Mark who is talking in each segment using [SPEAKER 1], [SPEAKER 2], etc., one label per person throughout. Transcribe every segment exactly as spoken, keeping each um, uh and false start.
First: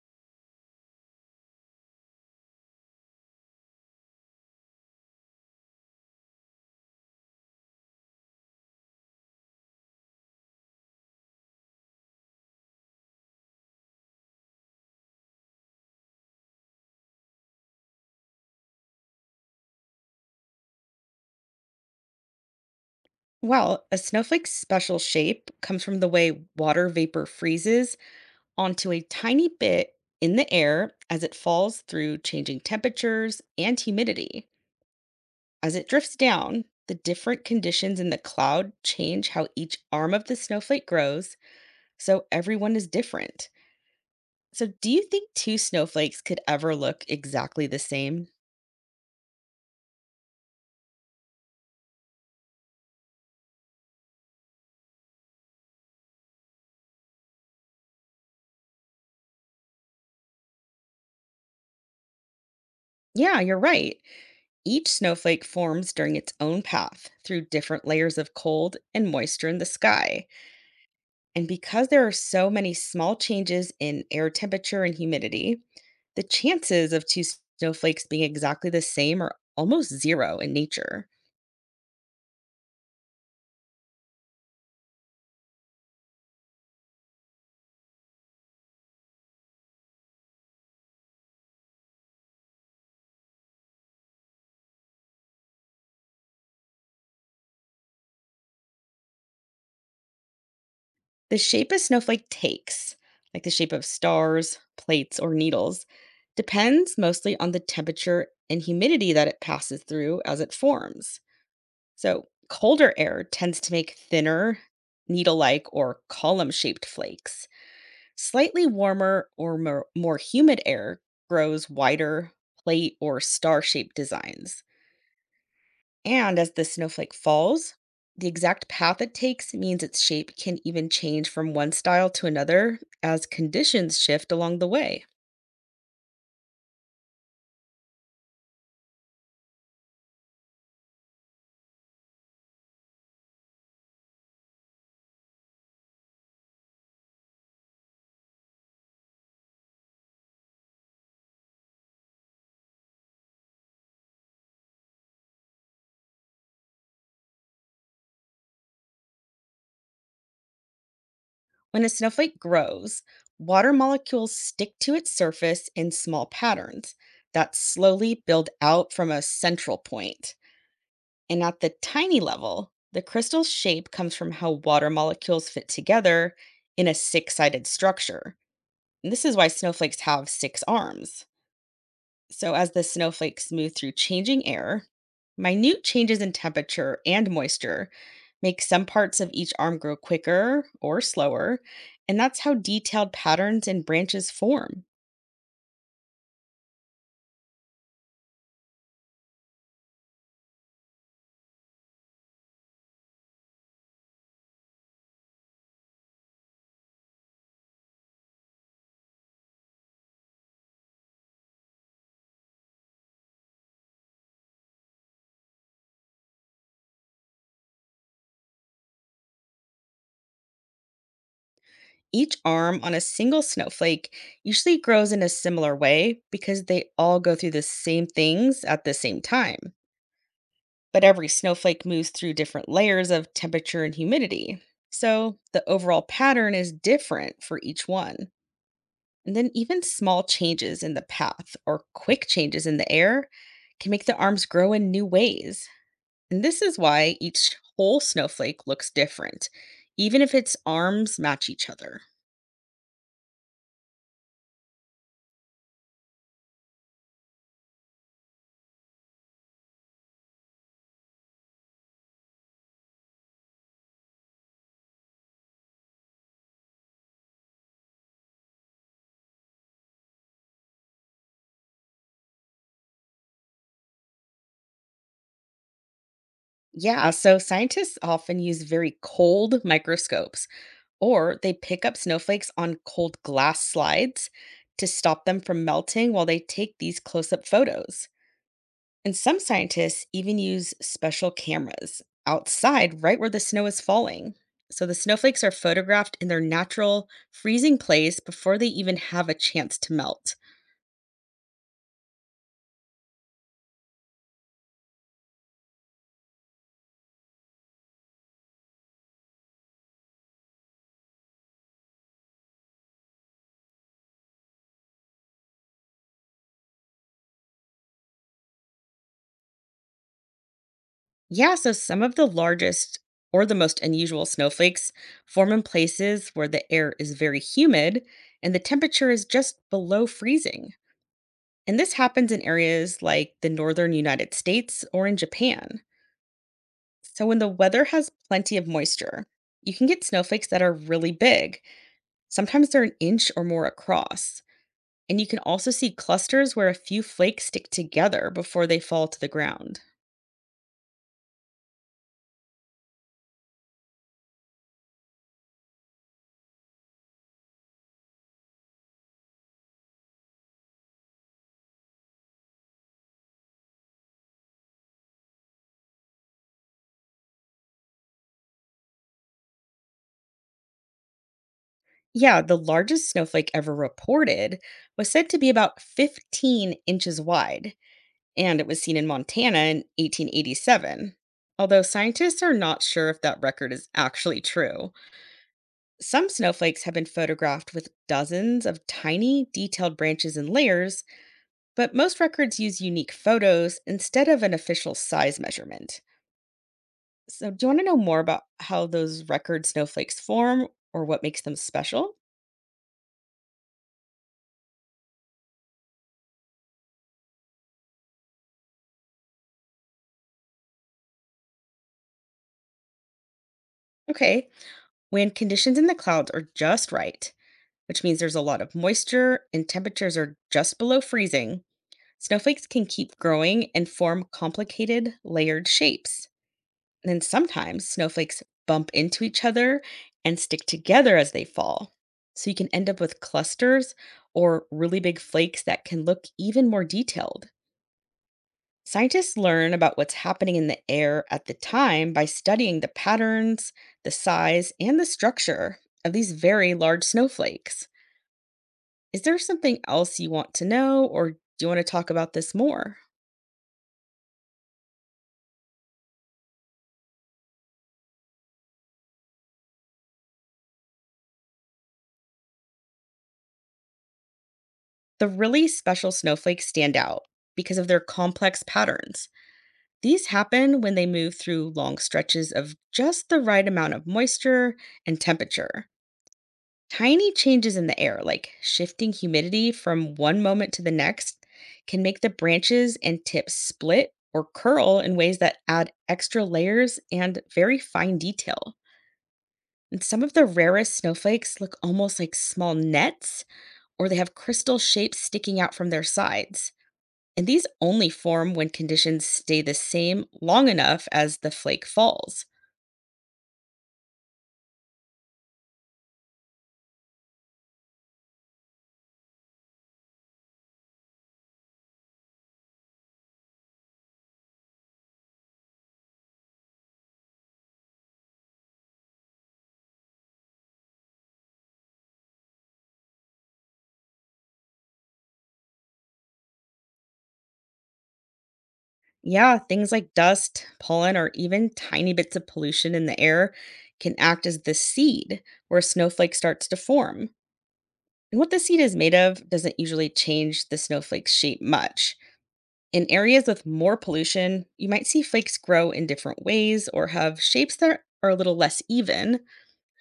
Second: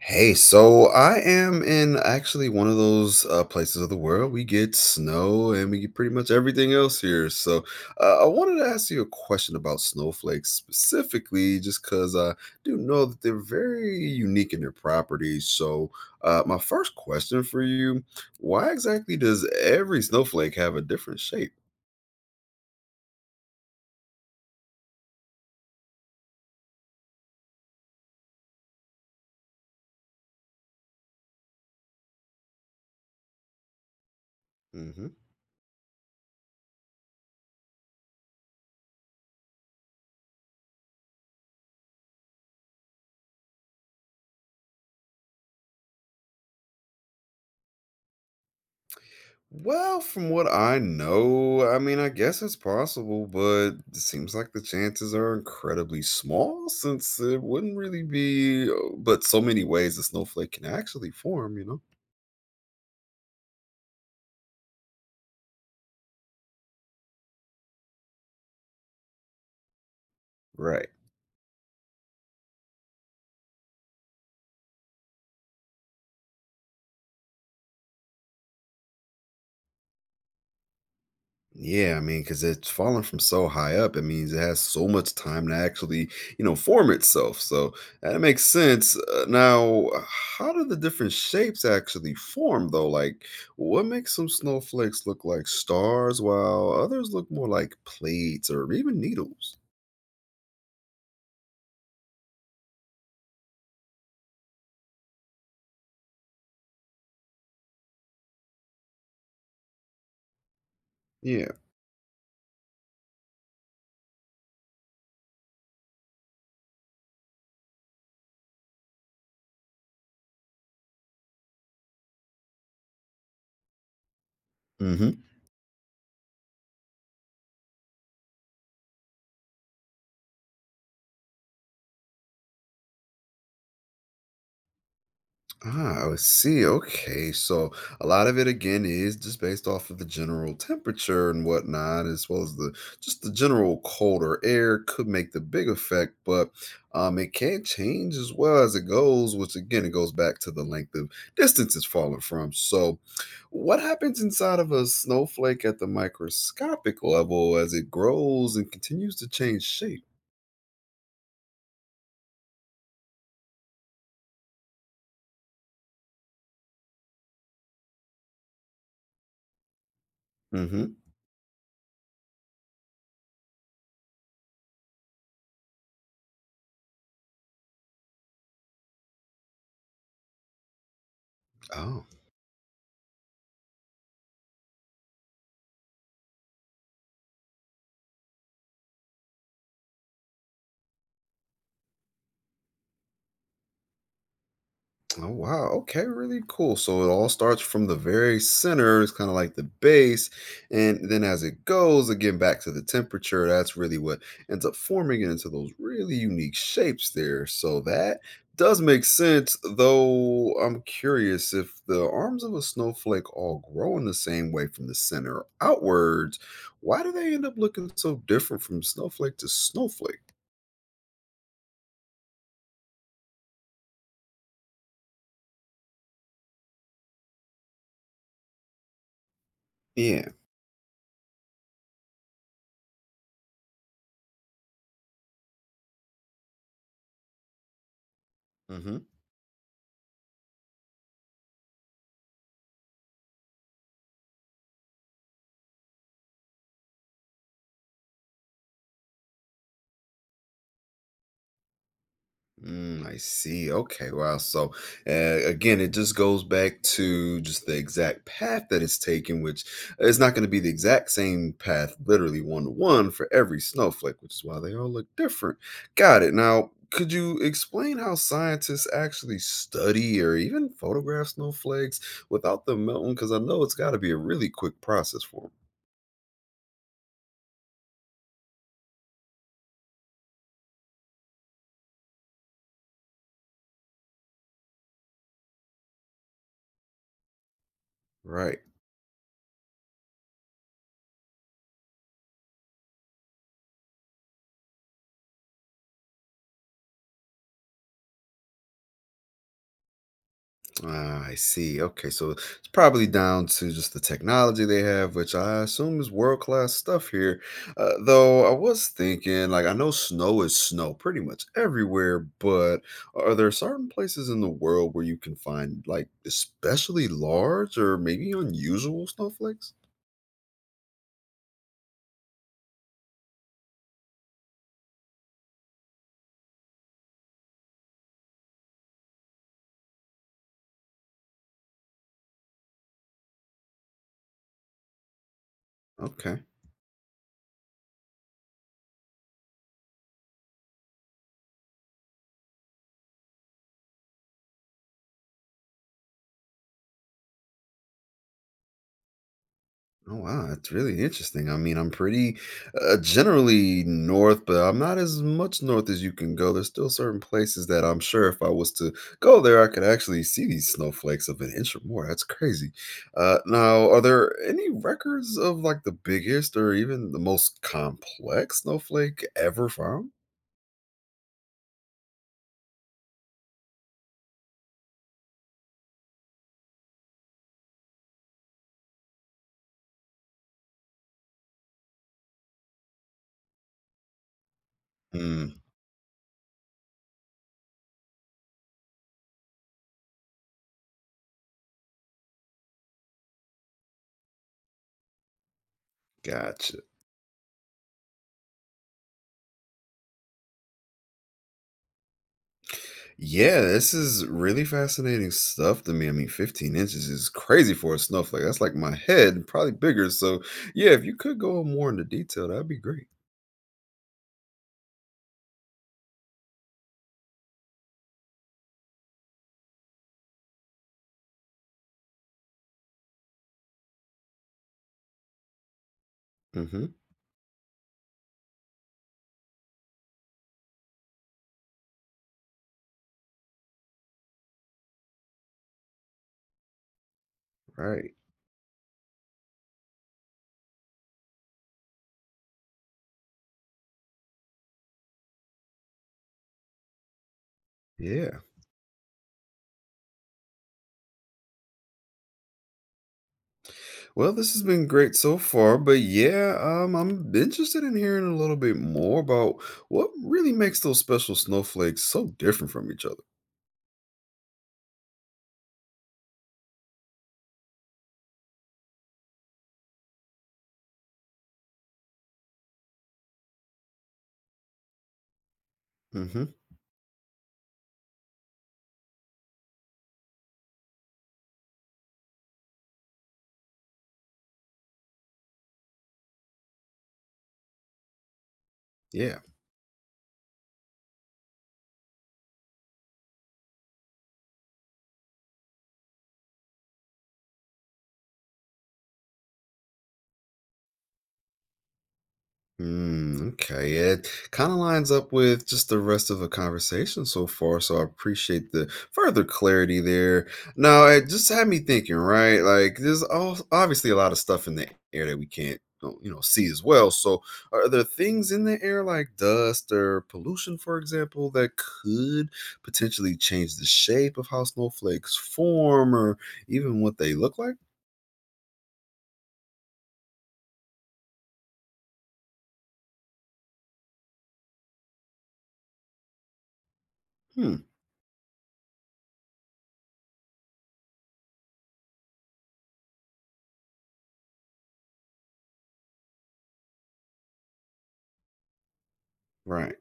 [SPEAKER 1] Hey, so I am in actually one of those uh, places of the world. We get snow and we get pretty much everything else here. So uh, I wanted to ask you a question about snowflakes specifically, just because I do know that they're very unique in their properties. So, uh, my first question for you, why exactly does every snowflake have a different shape?
[SPEAKER 2] Well, a snowflake's special shape comes from the way water vapor freezes onto a tiny bit in the air as it falls through changing temperatures and humidity.
[SPEAKER 1] Mm-hmm.
[SPEAKER 2] As it drifts down, the different conditions in the cloud change how each arm of the snowflake grows, so everyone is different. So, do you think two snowflakes could ever look exactly the same?
[SPEAKER 1] Well, from what I know, I mean, I guess it's possible, but it seems like the chances are incredibly small since it wouldn't really be, uh, but so many ways a snowflake can actually form, you know?
[SPEAKER 2] Yeah, you're right. Each snowflake forms during its own path through different layers of cold and moisture in the sky.
[SPEAKER 1] Right.
[SPEAKER 2] And because there are so many small changes in air temperature and humidity, the chances of two snowflakes being exactly the same are almost zero in nature.
[SPEAKER 1] Yeah, I mean, because it's fallen from so high up, it means it has so much time to actually, you know, form itself. So that makes sense. Uh, now, how do the different shapes actually form, though? Like, what makes some snowflakes look like stars while others look more like plates or even needles?
[SPEAKER 2] The shape a snowflake takes, like the shape of stars, plates, or needles, depends mostly on the temperature and humidity that it passes through as it forms.
[SPEAKER 1] Yeah.
[SPEAKER 2] So, colder air tends to make thinner, needle like, or column shaped flakes. Slightly warmer or more, more humid air grows wider plate or star shaped designs. And as the snowflake falls, the exact path it takes means its shape can even change from one style to another as conditions shift along the way.
[SPEAKER 1] Ah, I see. Okay. So a lot of it again is just based off of the general temperature and whatnot, as well as the just the general colder air could make the big effect, but um it can change as well as it goes, which again it goes back to the length of distance it's falling from. So what happens inside of a snowflake at the microscopic level as it grows and continues to change shape?
[SPEAKER 2] When a snowflake grows, water molecules stick to its surface in small patterns that slowly build out from a central point.
[SPEAKER 1] Mm-hmm.
[SPEAKER 2] And at the tiny level, the crystal's shape comes from how water molecules fit together in a six sided structure. And this is why snowflakes have six arms.
[SPEAKER 1] Oh.
[SPEAKER 2] So, as the snowflakes move through changing air, minute changes in temperature and moisture make some parts of each arm grow quicker or slower. And that's how detailed patterns and branches form.
[SPEAKER 1] Oh wow, okay, really cool. So it all starts from the very center, it's kind of like the base, and then as it goes again back to the temperature, that's really what ends up forming it into those really unique shapes there. So that does make sense, though I'm curious if the arms of a snowflake all grow in the same way from the center outwards, why do they end up looking so different from snowflake to snowflake?
[SPEAKER 2] Each arm on a single snowflake usually grows in a similar way because they all go through the same things at the same time.
[SPEAKER 1] Yeah.
[SPEAKER 2] But every snowflake moves through different layers of temperature and humidity. So the overall pattern is different for each one. And then even small changes in the path or quick changes in the air can make the arms grow in new ways. And this is why each whole snowflake looks different, even if its arms match each other.
[SPEAKER 1] Mm, I see. Okay. Wow. So, uh, again, it just goes back to just the exact path that it's taken, which is not going to be the exact same path, literally one to one for every snowflake, which is why they all look different. Got it. Now, could you explain how scientists actually study or even photograph snowflakes without them melting? Because I know it's got to be a really quick process for them.
[SPEAKER 2] Yeah, so scientists often use very cold microscopes, or they pick up snowflakes on cold glass slides to stop them from melting while they take these close up photos.
[SPEAKER 1] Right.
[SPEAKER 2] And some scientists even use special cameras outside right where the snow is falling. So the snowflakes are photographed in their natural freezing place before they even have a chance to melt.
[SPEAKER 1] Ah, I see. Okay, so it's probably down to just the technology they have, which I assume is world class stuff here. Uh, though I was thinking, like, I know snow is snow pretty much everywhere, but are there certain places in the world where you can find, like, especially large or maybe unusual snowflakes?
[SPEAKER 2] Yeah, so some of the largest or the most unusual snowflakes form in places where the air is very humid and the temperature is just below freezing. And this happens in areas like the northern United States or in Japan.
[SPEAKER 1] Okay.
[SPEAKER 2] So when the weather has plenty of moisture, you can get snowflakes that are really big. Sometimes they're an inch or more across. And you can also see clusters where a few flakes stick together before they fall to the ground.
[SPEAKER 1] Oh wow, that's really interesting. I mean, I'm pretty uh, generally north, but I'm not as much north as you can go. There's still certain places that I'm sure if I was to go there, I could actually see these snowflakes of an inch or more. That's crazy. Uh, now, are there any records of like the biggest or even the most complex snowflake ever found?
[SPEAKER 2] Yeah, the largest snowflake ever reported was said to be about fifteen inches wide, and it was seen in Montana in eighteen eighty-seven. Although scientists are not sure if that record is actually true,
[SPEAKER 1] Mm,
[SPEAKER 2] some snowflakes have been photographed with dozens of tiny, detailed branches and layers, but most records use unique photos instead of an official size measurement.
[SPEAKER 1] gotcha.
[SPEAKER 2] So, do you want to know more about how those record snowflakes form or what makes them special?
[SPEAKER 1] Yeah, this is really fascinating stuff to me. I mean, fifteen inches is crazy for a snowflake. That's like my head, probably bigger. So, yeah, if you could go more into detail, that'd be great.
[SPEAKER 2] Okay. When conditions in the clouds are just right, which means there's a lot of moisture and temperatures are just below freezing, snowflakes can keep growing and form complicated layered shapes.
[SPEAKER 1] Mm-hmm.
[SPEAKER 2] And then sometimes snowflakes bump into each other and stick together as they fall. So you can end up with clusters or really big flakes that can look even more detailed.
[SPEAKER 1] Right.
[SPEAKER 2] Scientists learn about what's happening in the air at the time by studying the patterns, the size, and the structure of these very large snowflakes.
[SPEAKER 1] Yeah.
[SPEAKER 2] Is there something else you want to know, or do you want to talk about this more?
[SPEAKER 1] Well, this has been great so far, but yeah, um, I'm interested in hearing a little bit more about what really makes those special snowflakes so different from each other.
[SPEAKER 2] The really special snowflakes stand out because of their complex patterns. These happen when they move through long stretches of just the right amount of moisture and temperature.
[SPEAKER 1] Mm-hmm.
[SPEAKER 2] Tiny changes in the air, like shifting humidity from one moment to the next, can make the branches and tips split or curl in ways that add extra layers and very fine detail.
[SPEAKER 1] Yeah.
[SPEAKER 2] And some of the rarest snowflakes look almost like small nets, or they have crystal shapes sticking out from their sides. And these only form when conditions stay the same long enough as the flake falls.
[SPEAKER 1] Mm, okay, it kind of lines up with just the rest of the conversation so far, so I appreciate the further clarity there. Now, it just had me thinking, right? Like, there's all, obviously a lot of stuff in the air that we can't, uh, you know, see as well. So, are there things in the air like dust or pollution, for example, that could potentially change the shape of how snowflakes form or even what they look like?
[SPEAKER 2] Yeah, things like dust, pollen, or even tiny bits of pollution in the air can act as the seed where a snowflake starts to form.
[SPEAKER 1] Hmm,
[SPEAKER 2] And what the seed is made of doesn't usually change the snowflake's shape much. In areas with more pollution, you might see flakes grow in different ways or have shapes that are a little less even.
[SPEAKER 1] right.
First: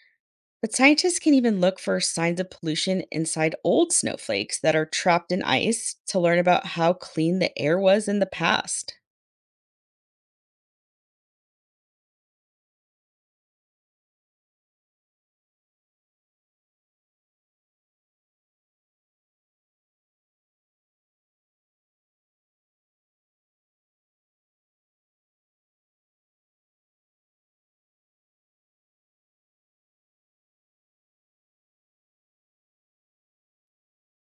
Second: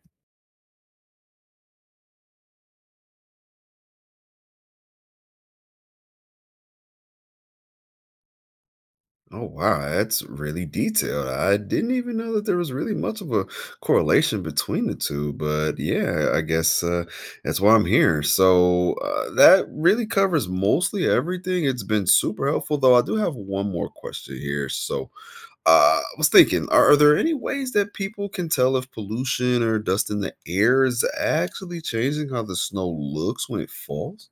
[SPEAKER 2] But scientists can even look for signs of pollution inside old snowflakes that are trapped in ice to learn about how clean the air was in the past.
[SPEAKER 1] Oh wow, that's really detailed. I didn't even know that there was really much of a correlation between the two, but yeah, I guess uh, that's why I'm here. So uh, that really covers mostly everything. It's been super helpful, though. I do have one more question here. So uh, I was thinking, are, are there any ways that people can tell if pollution or dust in the air is actually changing how the snow looks when it falls?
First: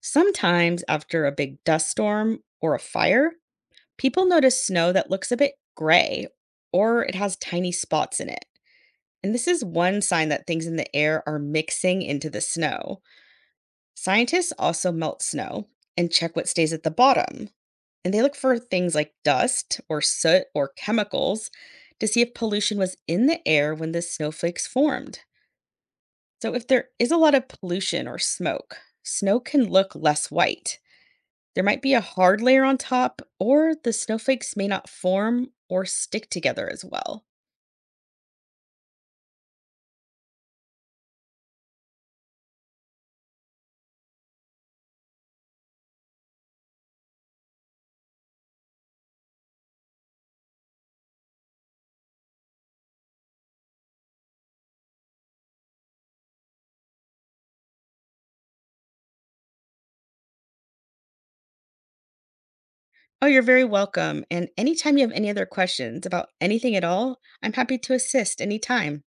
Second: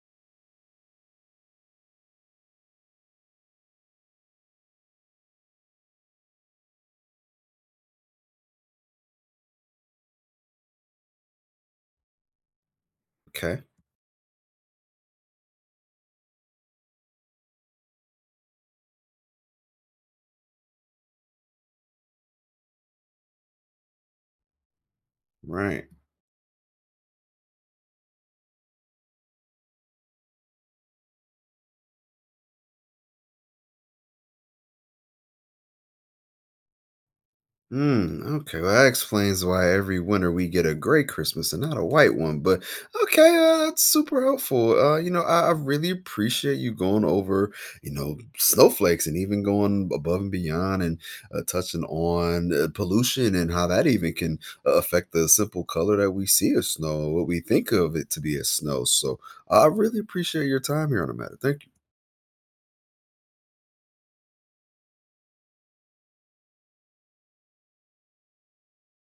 [SPEAKER 2] Sometimes, after a big dust storm or a fire, people notice snow that looks a bit gray or it has tiny spots in it. And this is one sign that things in the air are mixing into the snow.
[SPEAKER 1] Okay,
[SPEAKER 2] Scientists also melt snow and check what stays at the bottom. And they look for things like dust or soot or chemicals to see if pollution was in the air when the snowflakes formed.
[SPEAKER 1] right.
[SPEAKER 2] So, if there is a lot of pollution or smoke, snow can look less white. There might be a hard layer on top, or the snowflakes may not form or stick together as well.
[SPEAKER 1] Hmm. Okay. Well, that explains why every winter we get a gray Christmas and not a white one. But okay, uh, that's super helpful. Uh, you know, I, I really appreciate you going over, you know, snowflakes and even going above and beyond and uh, touching on uh, pollution and how that even can uh, affect the simple color that we see as snow, what we think of it to be as snow. So I really appreciate your time here on the matter. Thank you.
[SPEAKER 2] Oh, you're very welcome. And anytime you have any other questions about anything at all, I'm happy to assist anytime.